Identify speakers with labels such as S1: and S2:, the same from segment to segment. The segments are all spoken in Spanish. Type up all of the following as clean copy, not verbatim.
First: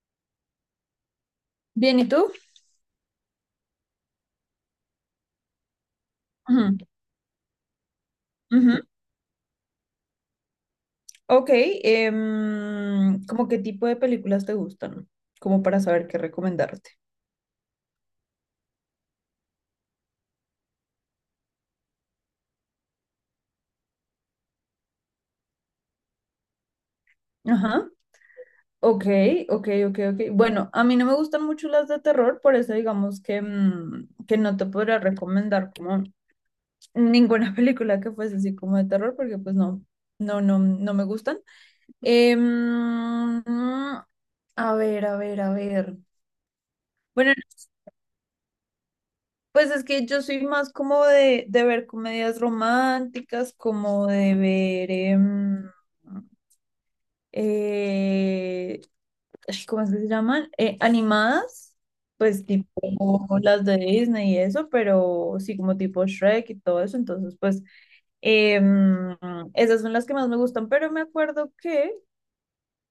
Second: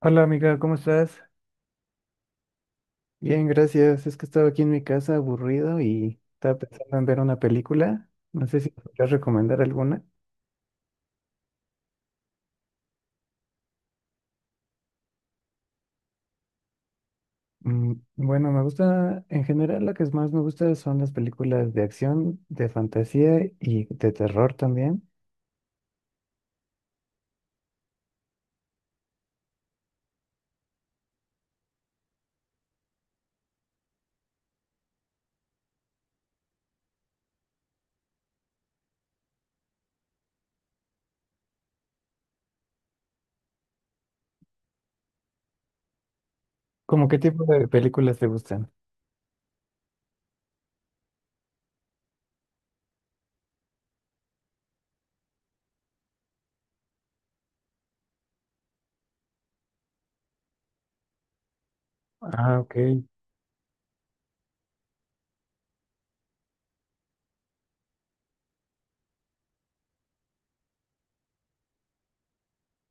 S1: Hola amiga, ¿cómo estás?
S2: Bien, ¿y tú?
S1: Bien, gracias. Es que estaba aquí en mi casa aburrido y estaba
S2: Ujú,
S1: pensando en ver una película. No sé si
S2: ujú.
S1: podrías recomendar alguna.
S2: Ok, ¿cómo qué tipo de películas te gustan? Como para saber qué recomendarte.
S1: Bueno, me gusta, en general, la que más me gusta son las películas de acción, de fantasía y de terror también.
S2: Ajá. Ok, ok, ok, ok. Bueno, a mí no me gustan mucho las de terror, por eso digamos que, que no te podría recomendar como ninguna película que fuese así como de terror, porque pues no, no, no, no me gustan. Em, a ver, a ver, a ver.
S1: ¿Cómo qué
S2: Bueno,
S1: tipo de películas te gustan?
S2: pues es que yo soy más como de ver comedias románticas, como de ver, eh, ay, ¿cómo es que se llaman? Animadas, pues
S1: Ah, ok.
S2: tipo las de Disney y eso, pero sí como tipo Shrek y todo eso. Entonces, pues em, esas son las que más me gustan, pero me acuerdo que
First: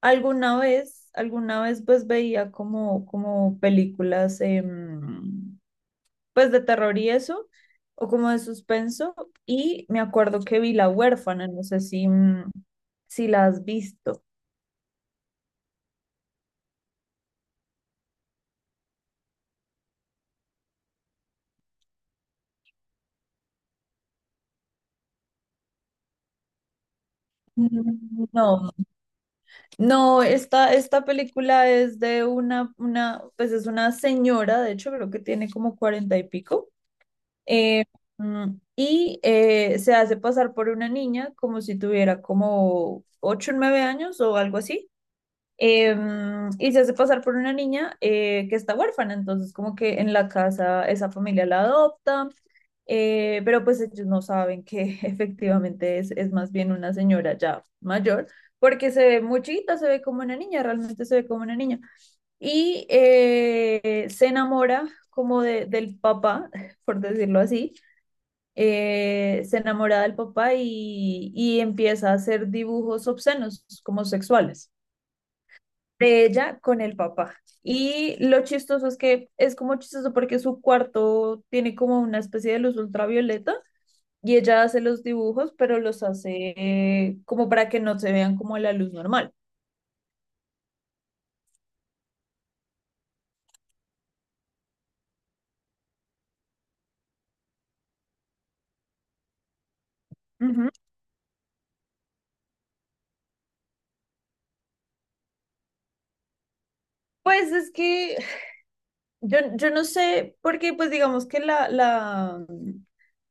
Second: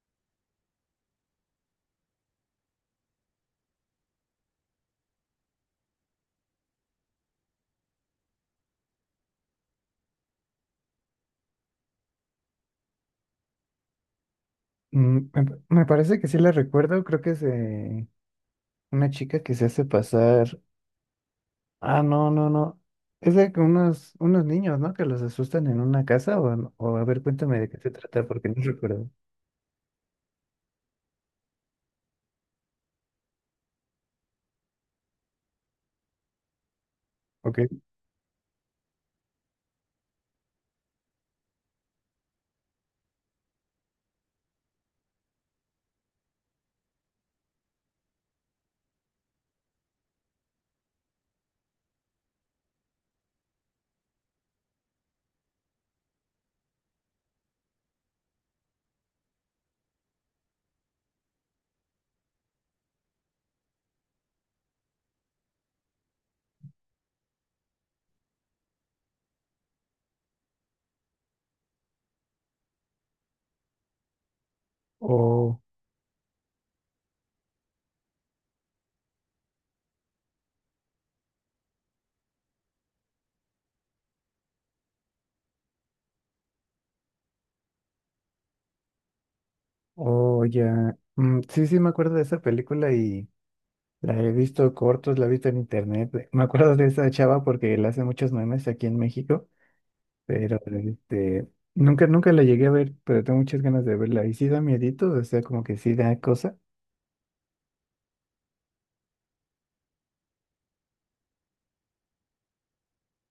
S2: alguna vez pues veía como películas pues de terror y eso, o como de suspenso. Y me acuerdo que vi La Huérfana, no sé si, si la has visto.
S1: Mm, me parece que sí la recuerdo. Creo que es de una chica que se hace pasar. Ah, no, no, no. Es de que unos niños, ¿no? Que los asustan en una casa o, no- o a ver, cuéntame de qué se trata porque no
S2: No,
S1: recuerdo.
S2: no, esta película es de pues es una señora, de hecho creo que tiene como cuarenta y pico,
S1: Ok.
S2: eh, mm, y se hace pasar por una niña como si tuviera como ocho o nueve años o algo así. Eh, y se hace pasar por una niña que está huérfana, entonces como que en la casa esa familia la adopta, pero pues ellos no saben que efectivamente es más bien una señora ya mayor, porque se ve muy chiquita, se ve como una niña, realmente se ve como una niña. Y se enamora como del papá, por decirlo así. Se enamora del papá y empieza a hacer dibujos obscenos, como sexuales,
S1: O,
S2: de ella con el papá. Y lo chistoso es que es como chistoso porque su cuarto tiene como una especie de luz ultravioleta y ella hace los dibujos, pero los hace como para que no se vean como la luz normal.
S1: o ya. Mm, sí, sí, me acuerdo de esa película y la he visto cortos, la he visto en internet. Me acuerdo de esa chava porque le hace muchos memes aquí en México, pero
S2: Ujú.
S1: este, nunca, nunca la llegué a ver, pero tengo muchas ganas de verla. Y sí da miedito, o sea, como que sí da cosa.
S2: Pues es que yo no sé, porque pues digamos que la, la,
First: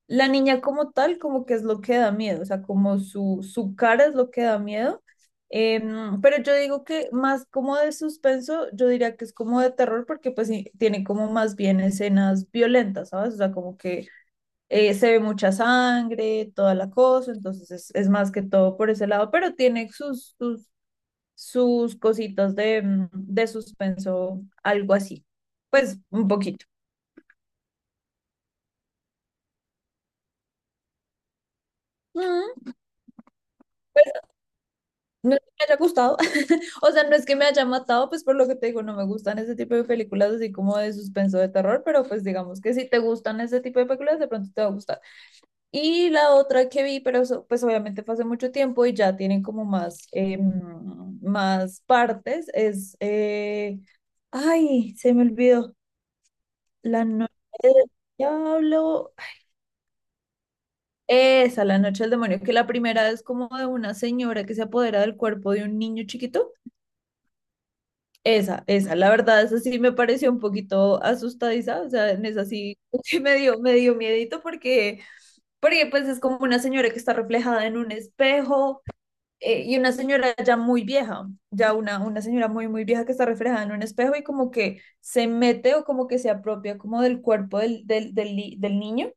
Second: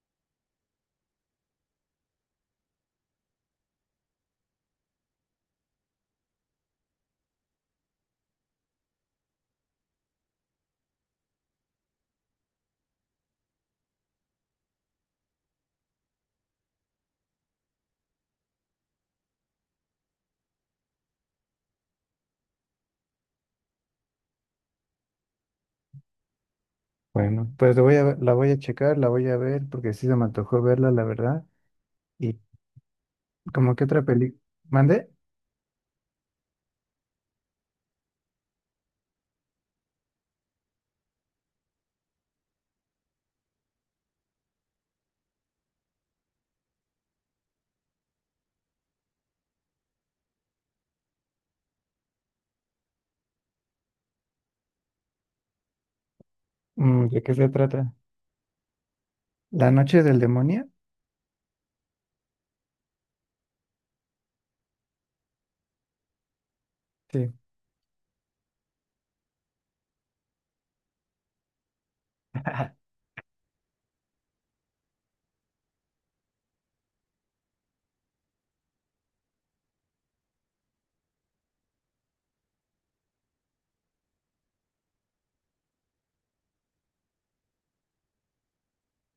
S2: La niña como tal, como que es lo que da miedo, o sea, como su cara es lo que da miedo. Pero yo digo que más como de suspenso, yo diría que es como de terror porque pues sí, tiene como más bien escenas violentas, ¿sabes? O sea, como que se ve mucha sangre, toda la cosa, entonces es más que todo por ese lado, pero tiene sus cositas de, de suspenso, algo así, pues un poquito.
S1: Bueno, pues la voy a checar, la voy a ver porque sí se me antojó verla, la verdad.
S2: Ujú.
S1: ¿Cómo que otra película? ¿Mande?
S2: No es que me haya gustado, o sea, no es que me haya matado, pues por lo que te digo, no me gustan ese tipo de películas así como de suspenso de terror, pero pues digamos que si te gustan ese tipo de películas, de pronto te va a gustar. Y la otra que vi, pero eso, pues obviamente fue hace mucho tiempo y ya tienen como más, más partes, ay, se me olvidó. La
S1: Mm, ¿de
S2: Noche
S1: qué se
S2: del
S1: trata?
S2: Diablo,
S1: ¿La noche del demonio?
S2: esa, La Noche del Demonio, que la primera es como de una señora que se apodera del cuerpo de un niño chiquito.
S1: Sí.
S2: La verdad, esa sí me pareció un poquito asustadiza, o sea, en esa sí, sí me dio miedito, porque pues es como una señora que está reflejada en un espejo, y una señora ya muy vieja, ya una señora muy, muy vieja que está reflejada en un espejo y como que se mete o como que se apropia como del cuerpo del del niño,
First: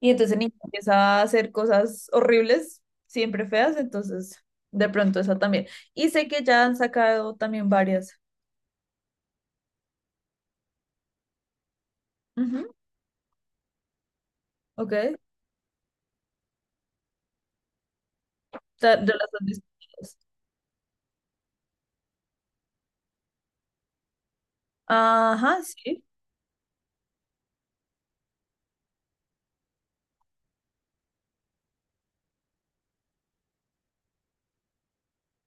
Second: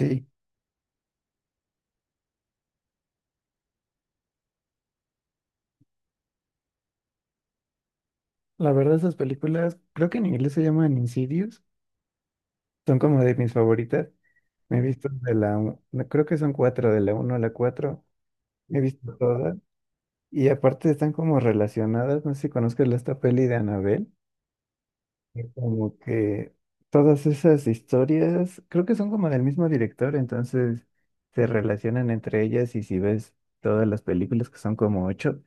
S2: y entonces el niño empieza a hacer cosas horribles, siempre feas. Entonces de pronto esa también. Y sé que ya han sacado también varias.
S1: La verdad, esas películas, creo que en inglés se llaman Insidious.
S2: Ujú,
S1: Son como de mis favoritas. Me he
S2: ok.
S1: visto de la, u- no, creo que son cuatro, de la uno a la cuatro. Me he
S2: De
S1: visto
S2: las dos
S1: todas.
S2: distintas.
S1: Y aparte están como relacionadas. No sé si conozcas la- esta peli de Annabelle. Que
S2: Ajá,
S1: como
S2: sí.
S1: que todas esas historias, creo que son como del mismo director, entonces se relacionan entre ellas. Y si ves todas las películas, que son como ocho,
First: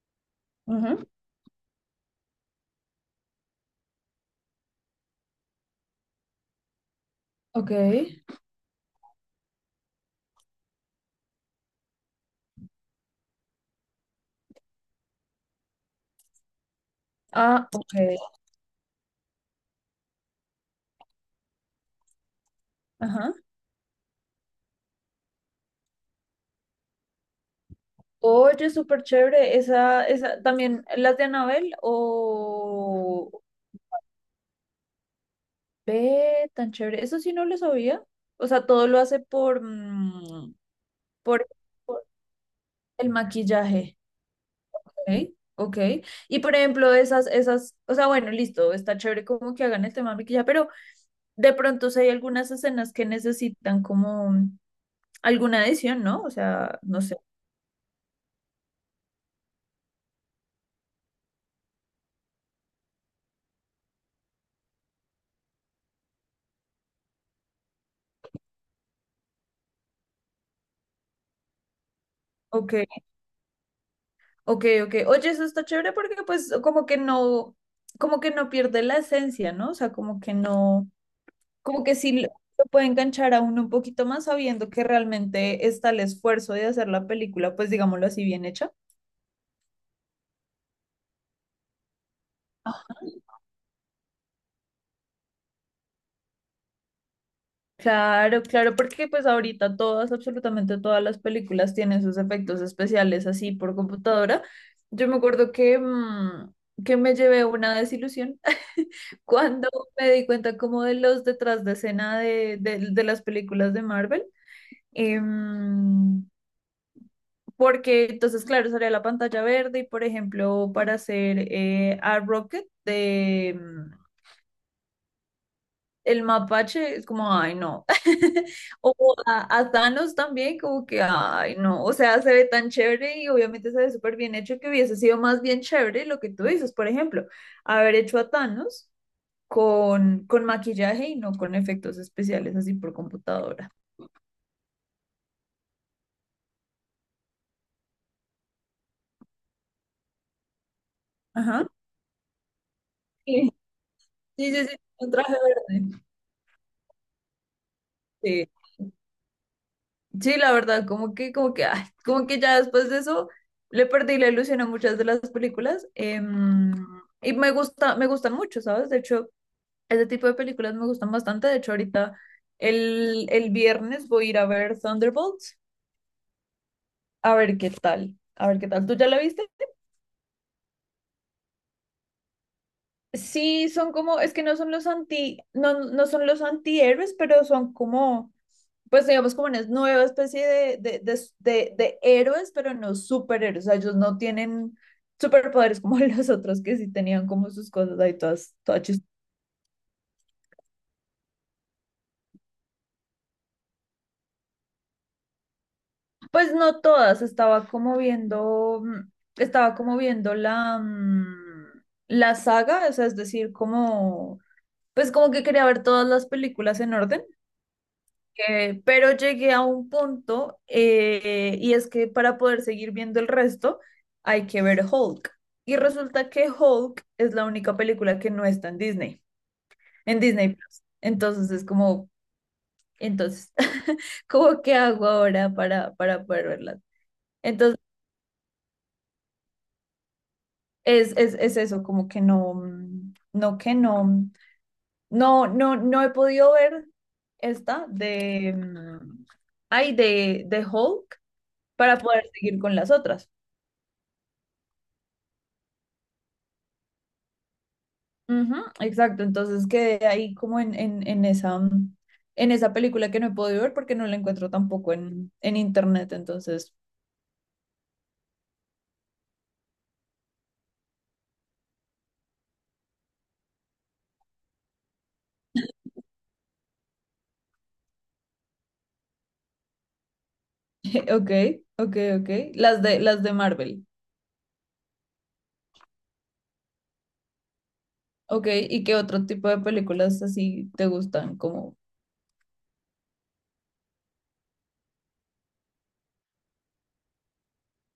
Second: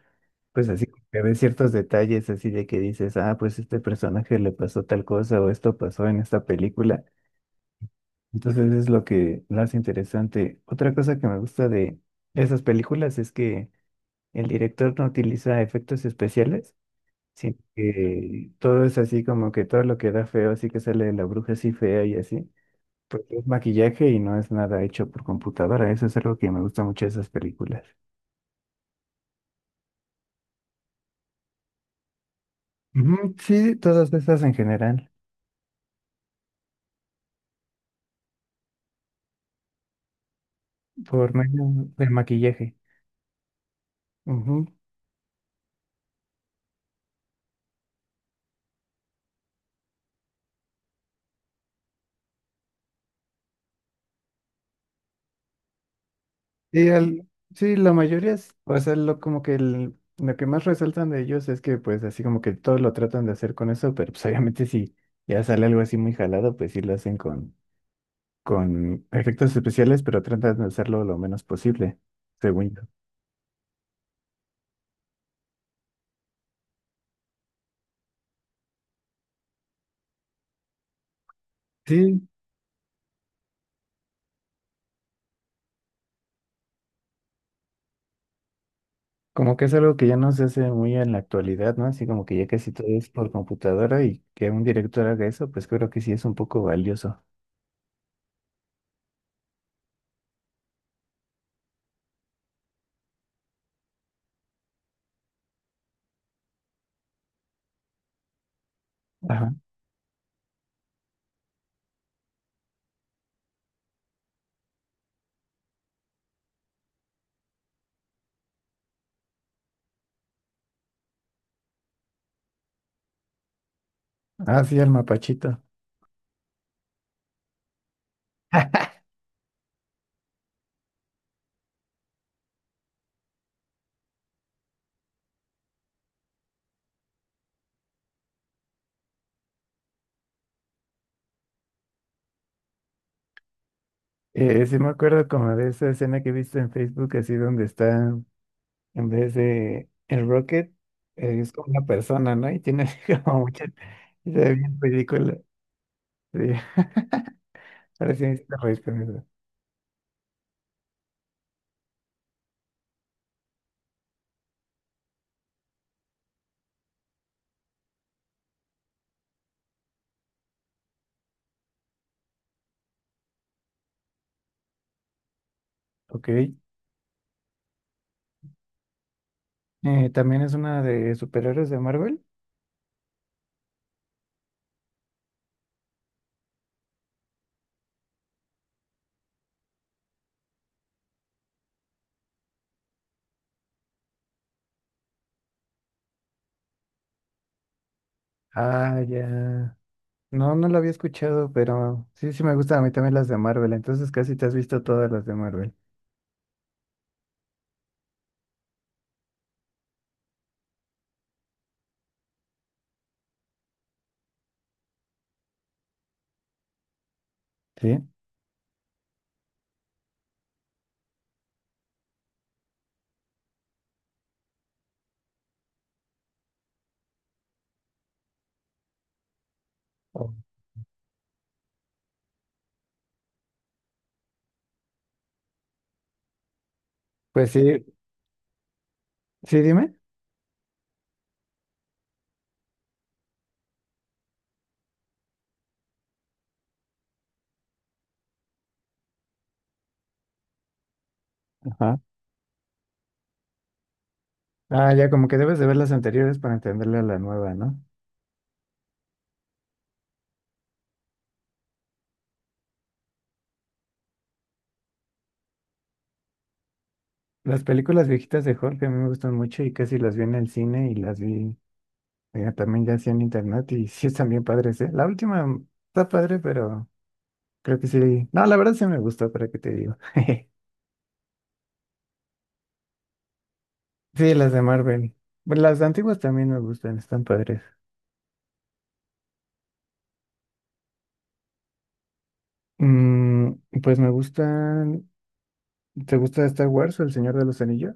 S1: pues así
S2: Ujú,
S1: como que ves ciertos detalles así de que dices, ah, pues este personaje le pasó tal cosa o esto pasó en esta película.
S2: ok.
S1: Entonces es lo que lo hace interesante. Otra cosa que me gusta de esas películas es que el director no utiliza efectos especiales, sino
S2: Ah, ok.
S1: que todo es así como que todo lo que da feo, así que sale de la bruja así fea y así, pues
S2: Ajá.
S1: es maquillaje y no es nada hecho por computadora. Eso es algo que me gusta mucho de esas películas.
S2: Oye, súper chévere. También las de Anabel
S1: Ujú,
S2: o
S1: sí, todas esas en general,
S2: ve tan chévere. Eso sí no lo sabía. O sea, todo lo hace por,
S1: por
S2: por,
S1: medio
S2: por
S1: del maquillaje.
S2: el maquillaje.
S1: Ujú.
S2: Ok. Ok. Y por ejemplo, o sea, bueno, listo, está chévere como que hagan el tema de maquillaje, pero de pronto si hay algunas escenas que necesitan como alguna adición, ¿no? O sea,
S1: Y
S2: no sé.
S1: al, sí, la mayoría es, o sea, lo, como que el- lo que más resaltan de ellos es que pues así como que todos lo tratan de hacer con eso, pero pues obviamente si ya sale algo así muy jalado, pues sí lo hacen con efectos especiales, pero tratan de hacerlo lo menos posible, según
S2: Ok,
S1: yo.
S2: ok, ok. Oye, eso está chévere porque pues como que no pierde la esencia, ¿no? O sea, como que no, como que sí
S1: Sí,
S2: lo puede enganchar a uno un poquito más sabiendo que realmente está el esfuerzo de hacer la película, pues digámoslo así, bien hecha.
S1: como que es algo que ya no se hace muy en la actualidad, ¿no? Así como que ya casi todo es por computadora y que un director haga eso, pues creo que sí es un poco valioso.
S2: Claro, claro, porque pues ahorita todas, absolutamente todas las películas tienen sus efectos especiales así por computadora. Yo me acuerdo que, que me llevé una desilusión
S1: Ajá.
S2: cuando me di cuenta como de los detrás de escena de las películas de Marvel. Em, Porque entonces, claro, salía la pantalla verde y, por ejemplo, para hacer a Rocket,
S1: Ah, sí, al mapachito.
S2: el mapache, es como, ay, no. O a Thanos también, como que, ay, no. O sea, se ve tan chévere y obviamente se ve súper bien hecho, que hubiese sido más bien chévere lo que tú dices, por ejemplo, haber hecho a Thanos con maquillaje y no con efectos especiales así por computadora.
S1: Sí me acuerdo como de esa escena que he visto en Facebook, así donde está, en vez de el Rocket, es
S2: Ajá.
S1: como una persona, ¿no? Y tiene así como
S2: Sí,
S1: muchas, y se
S2: sí,
S1: ve
S2: sí, sí,
S1: bien
S2: un traje
S1: ridícula.
S2: verde.
S1: Sí, ahora sí me
S2: Sí.
S1: hiciste reír con eso.
S2: Sí, la verdad, como que, ay, como que ya después de eso le perdí la ilusión a muchas de las películas. Y me gustan mucho, ¿sabes? De hecho, ese tipo de películas me gustan bastante. De hecho, ahorita el viernes voy a ir a ver Thunderbolts.
S1: Ok.
S2: A ver qué tal. A ver qué tal. ¿Tú ya la viste?
S1: ¿También es una de superhéroes de Marvel?
S2: Sí, son como, es que no son los no, no son los antihéroes, pero son como, pues digamos, como una nueva especie de héroes, pero no superhéroes. O sea, ellos no tienen superpoderes como los otros, que sí tenían como sus cosas ahí todas, todas
S1: Ah, ya. No, no la había escuchado, pero sí, sí me gustan a mí también las de Marvel, entonces casi te has visto todas las de Marvel,
S2: Pues no todas, estaba como viendo, estaba como viendo la, la saga, o sea, es decir, como, pues como que quería ver todas las películas en orden.
S1: ¿sí?
S2: Pero llegué a un punto, y es que para poder seguir viendo el resto hay que ver Hulk. Y resulta que Hulk es la única película que no está en
S1: Oh.
S2: Disney Plus. Entonces es como, entonces, ¿cómo qué hago ahora para poder verla?
S1: Pues
S2: Entonces
S1: sí, sí, dime.
S2: es eso, como que no, no, que no, no, no, no he podido ver esta de, ay, de Hulk para
S1: Ajá.
S2: poder seguir con las otras.
S1: Ah, ya, como que debes de ver las anteriores para entenderle a la nueva, ¿no?
S2: Ujú, exacto, entonces quedé ahí como en esa, en esa película que no he podido ver porque no la encuentro tampoco en internet, entonces,
S1: Las películas viejitas de Jorge a mí me gustan mucho y casi las vi en el cine y las vi también ya sí en internet y sí están bien padres, ¿eh? La última está padre, pero creo que sí. No, la verdad sí me gustó, para qué te digo.
S2: ok, ok, ok, las de Marvel,
S1: Sí, las de Marvel. Bueno, las antiguas también me gustan, están padres.
S2: ok. ¿Y qué otro tipo de películas así te gustan? Como
S1: Mm, pues me gustan. ¿Te gusta Star Wars o El Señor de los Anillos?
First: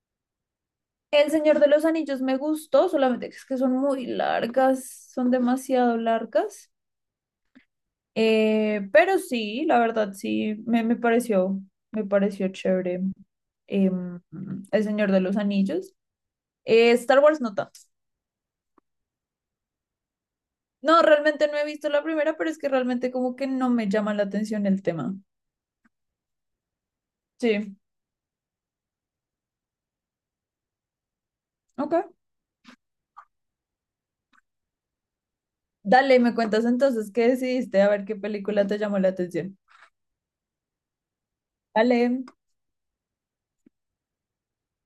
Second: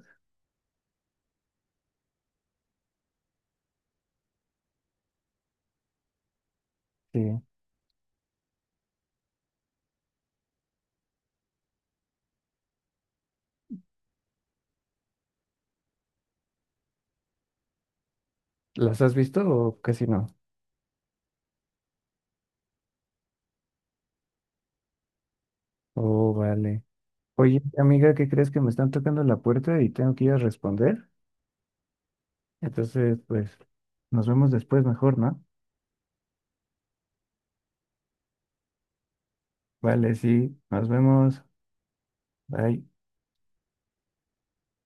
S2: El Señor de los Anillos. Me gustó, solamente que es que son muy largas, son demasiado largas,
S1: Sí.
S2: pero sí, la verdad sí, me pareció chévere, em, El Señor de los Anillos. Star Wars no tanto.
S1: ¿Las has visto o casi no?
S2: No, realmente no he visto la primera, pero es que realmente como que no me llama la atención el tema.
S1: Oh, vale. Oye,
S2: Sí,
S1: amiga, ¿qué crees que me están tocando la puerta y tengo que ir a responder?
S2: ok.
S1: Entonces, pues, nos vemos después mejor, ¿no?
S2: Dale, me cuentas entonces qué decidiste, a ver qué película te llamó la atención.
S1: Vale, sí, nos vemos.
S2: Dale.
S1: Bye.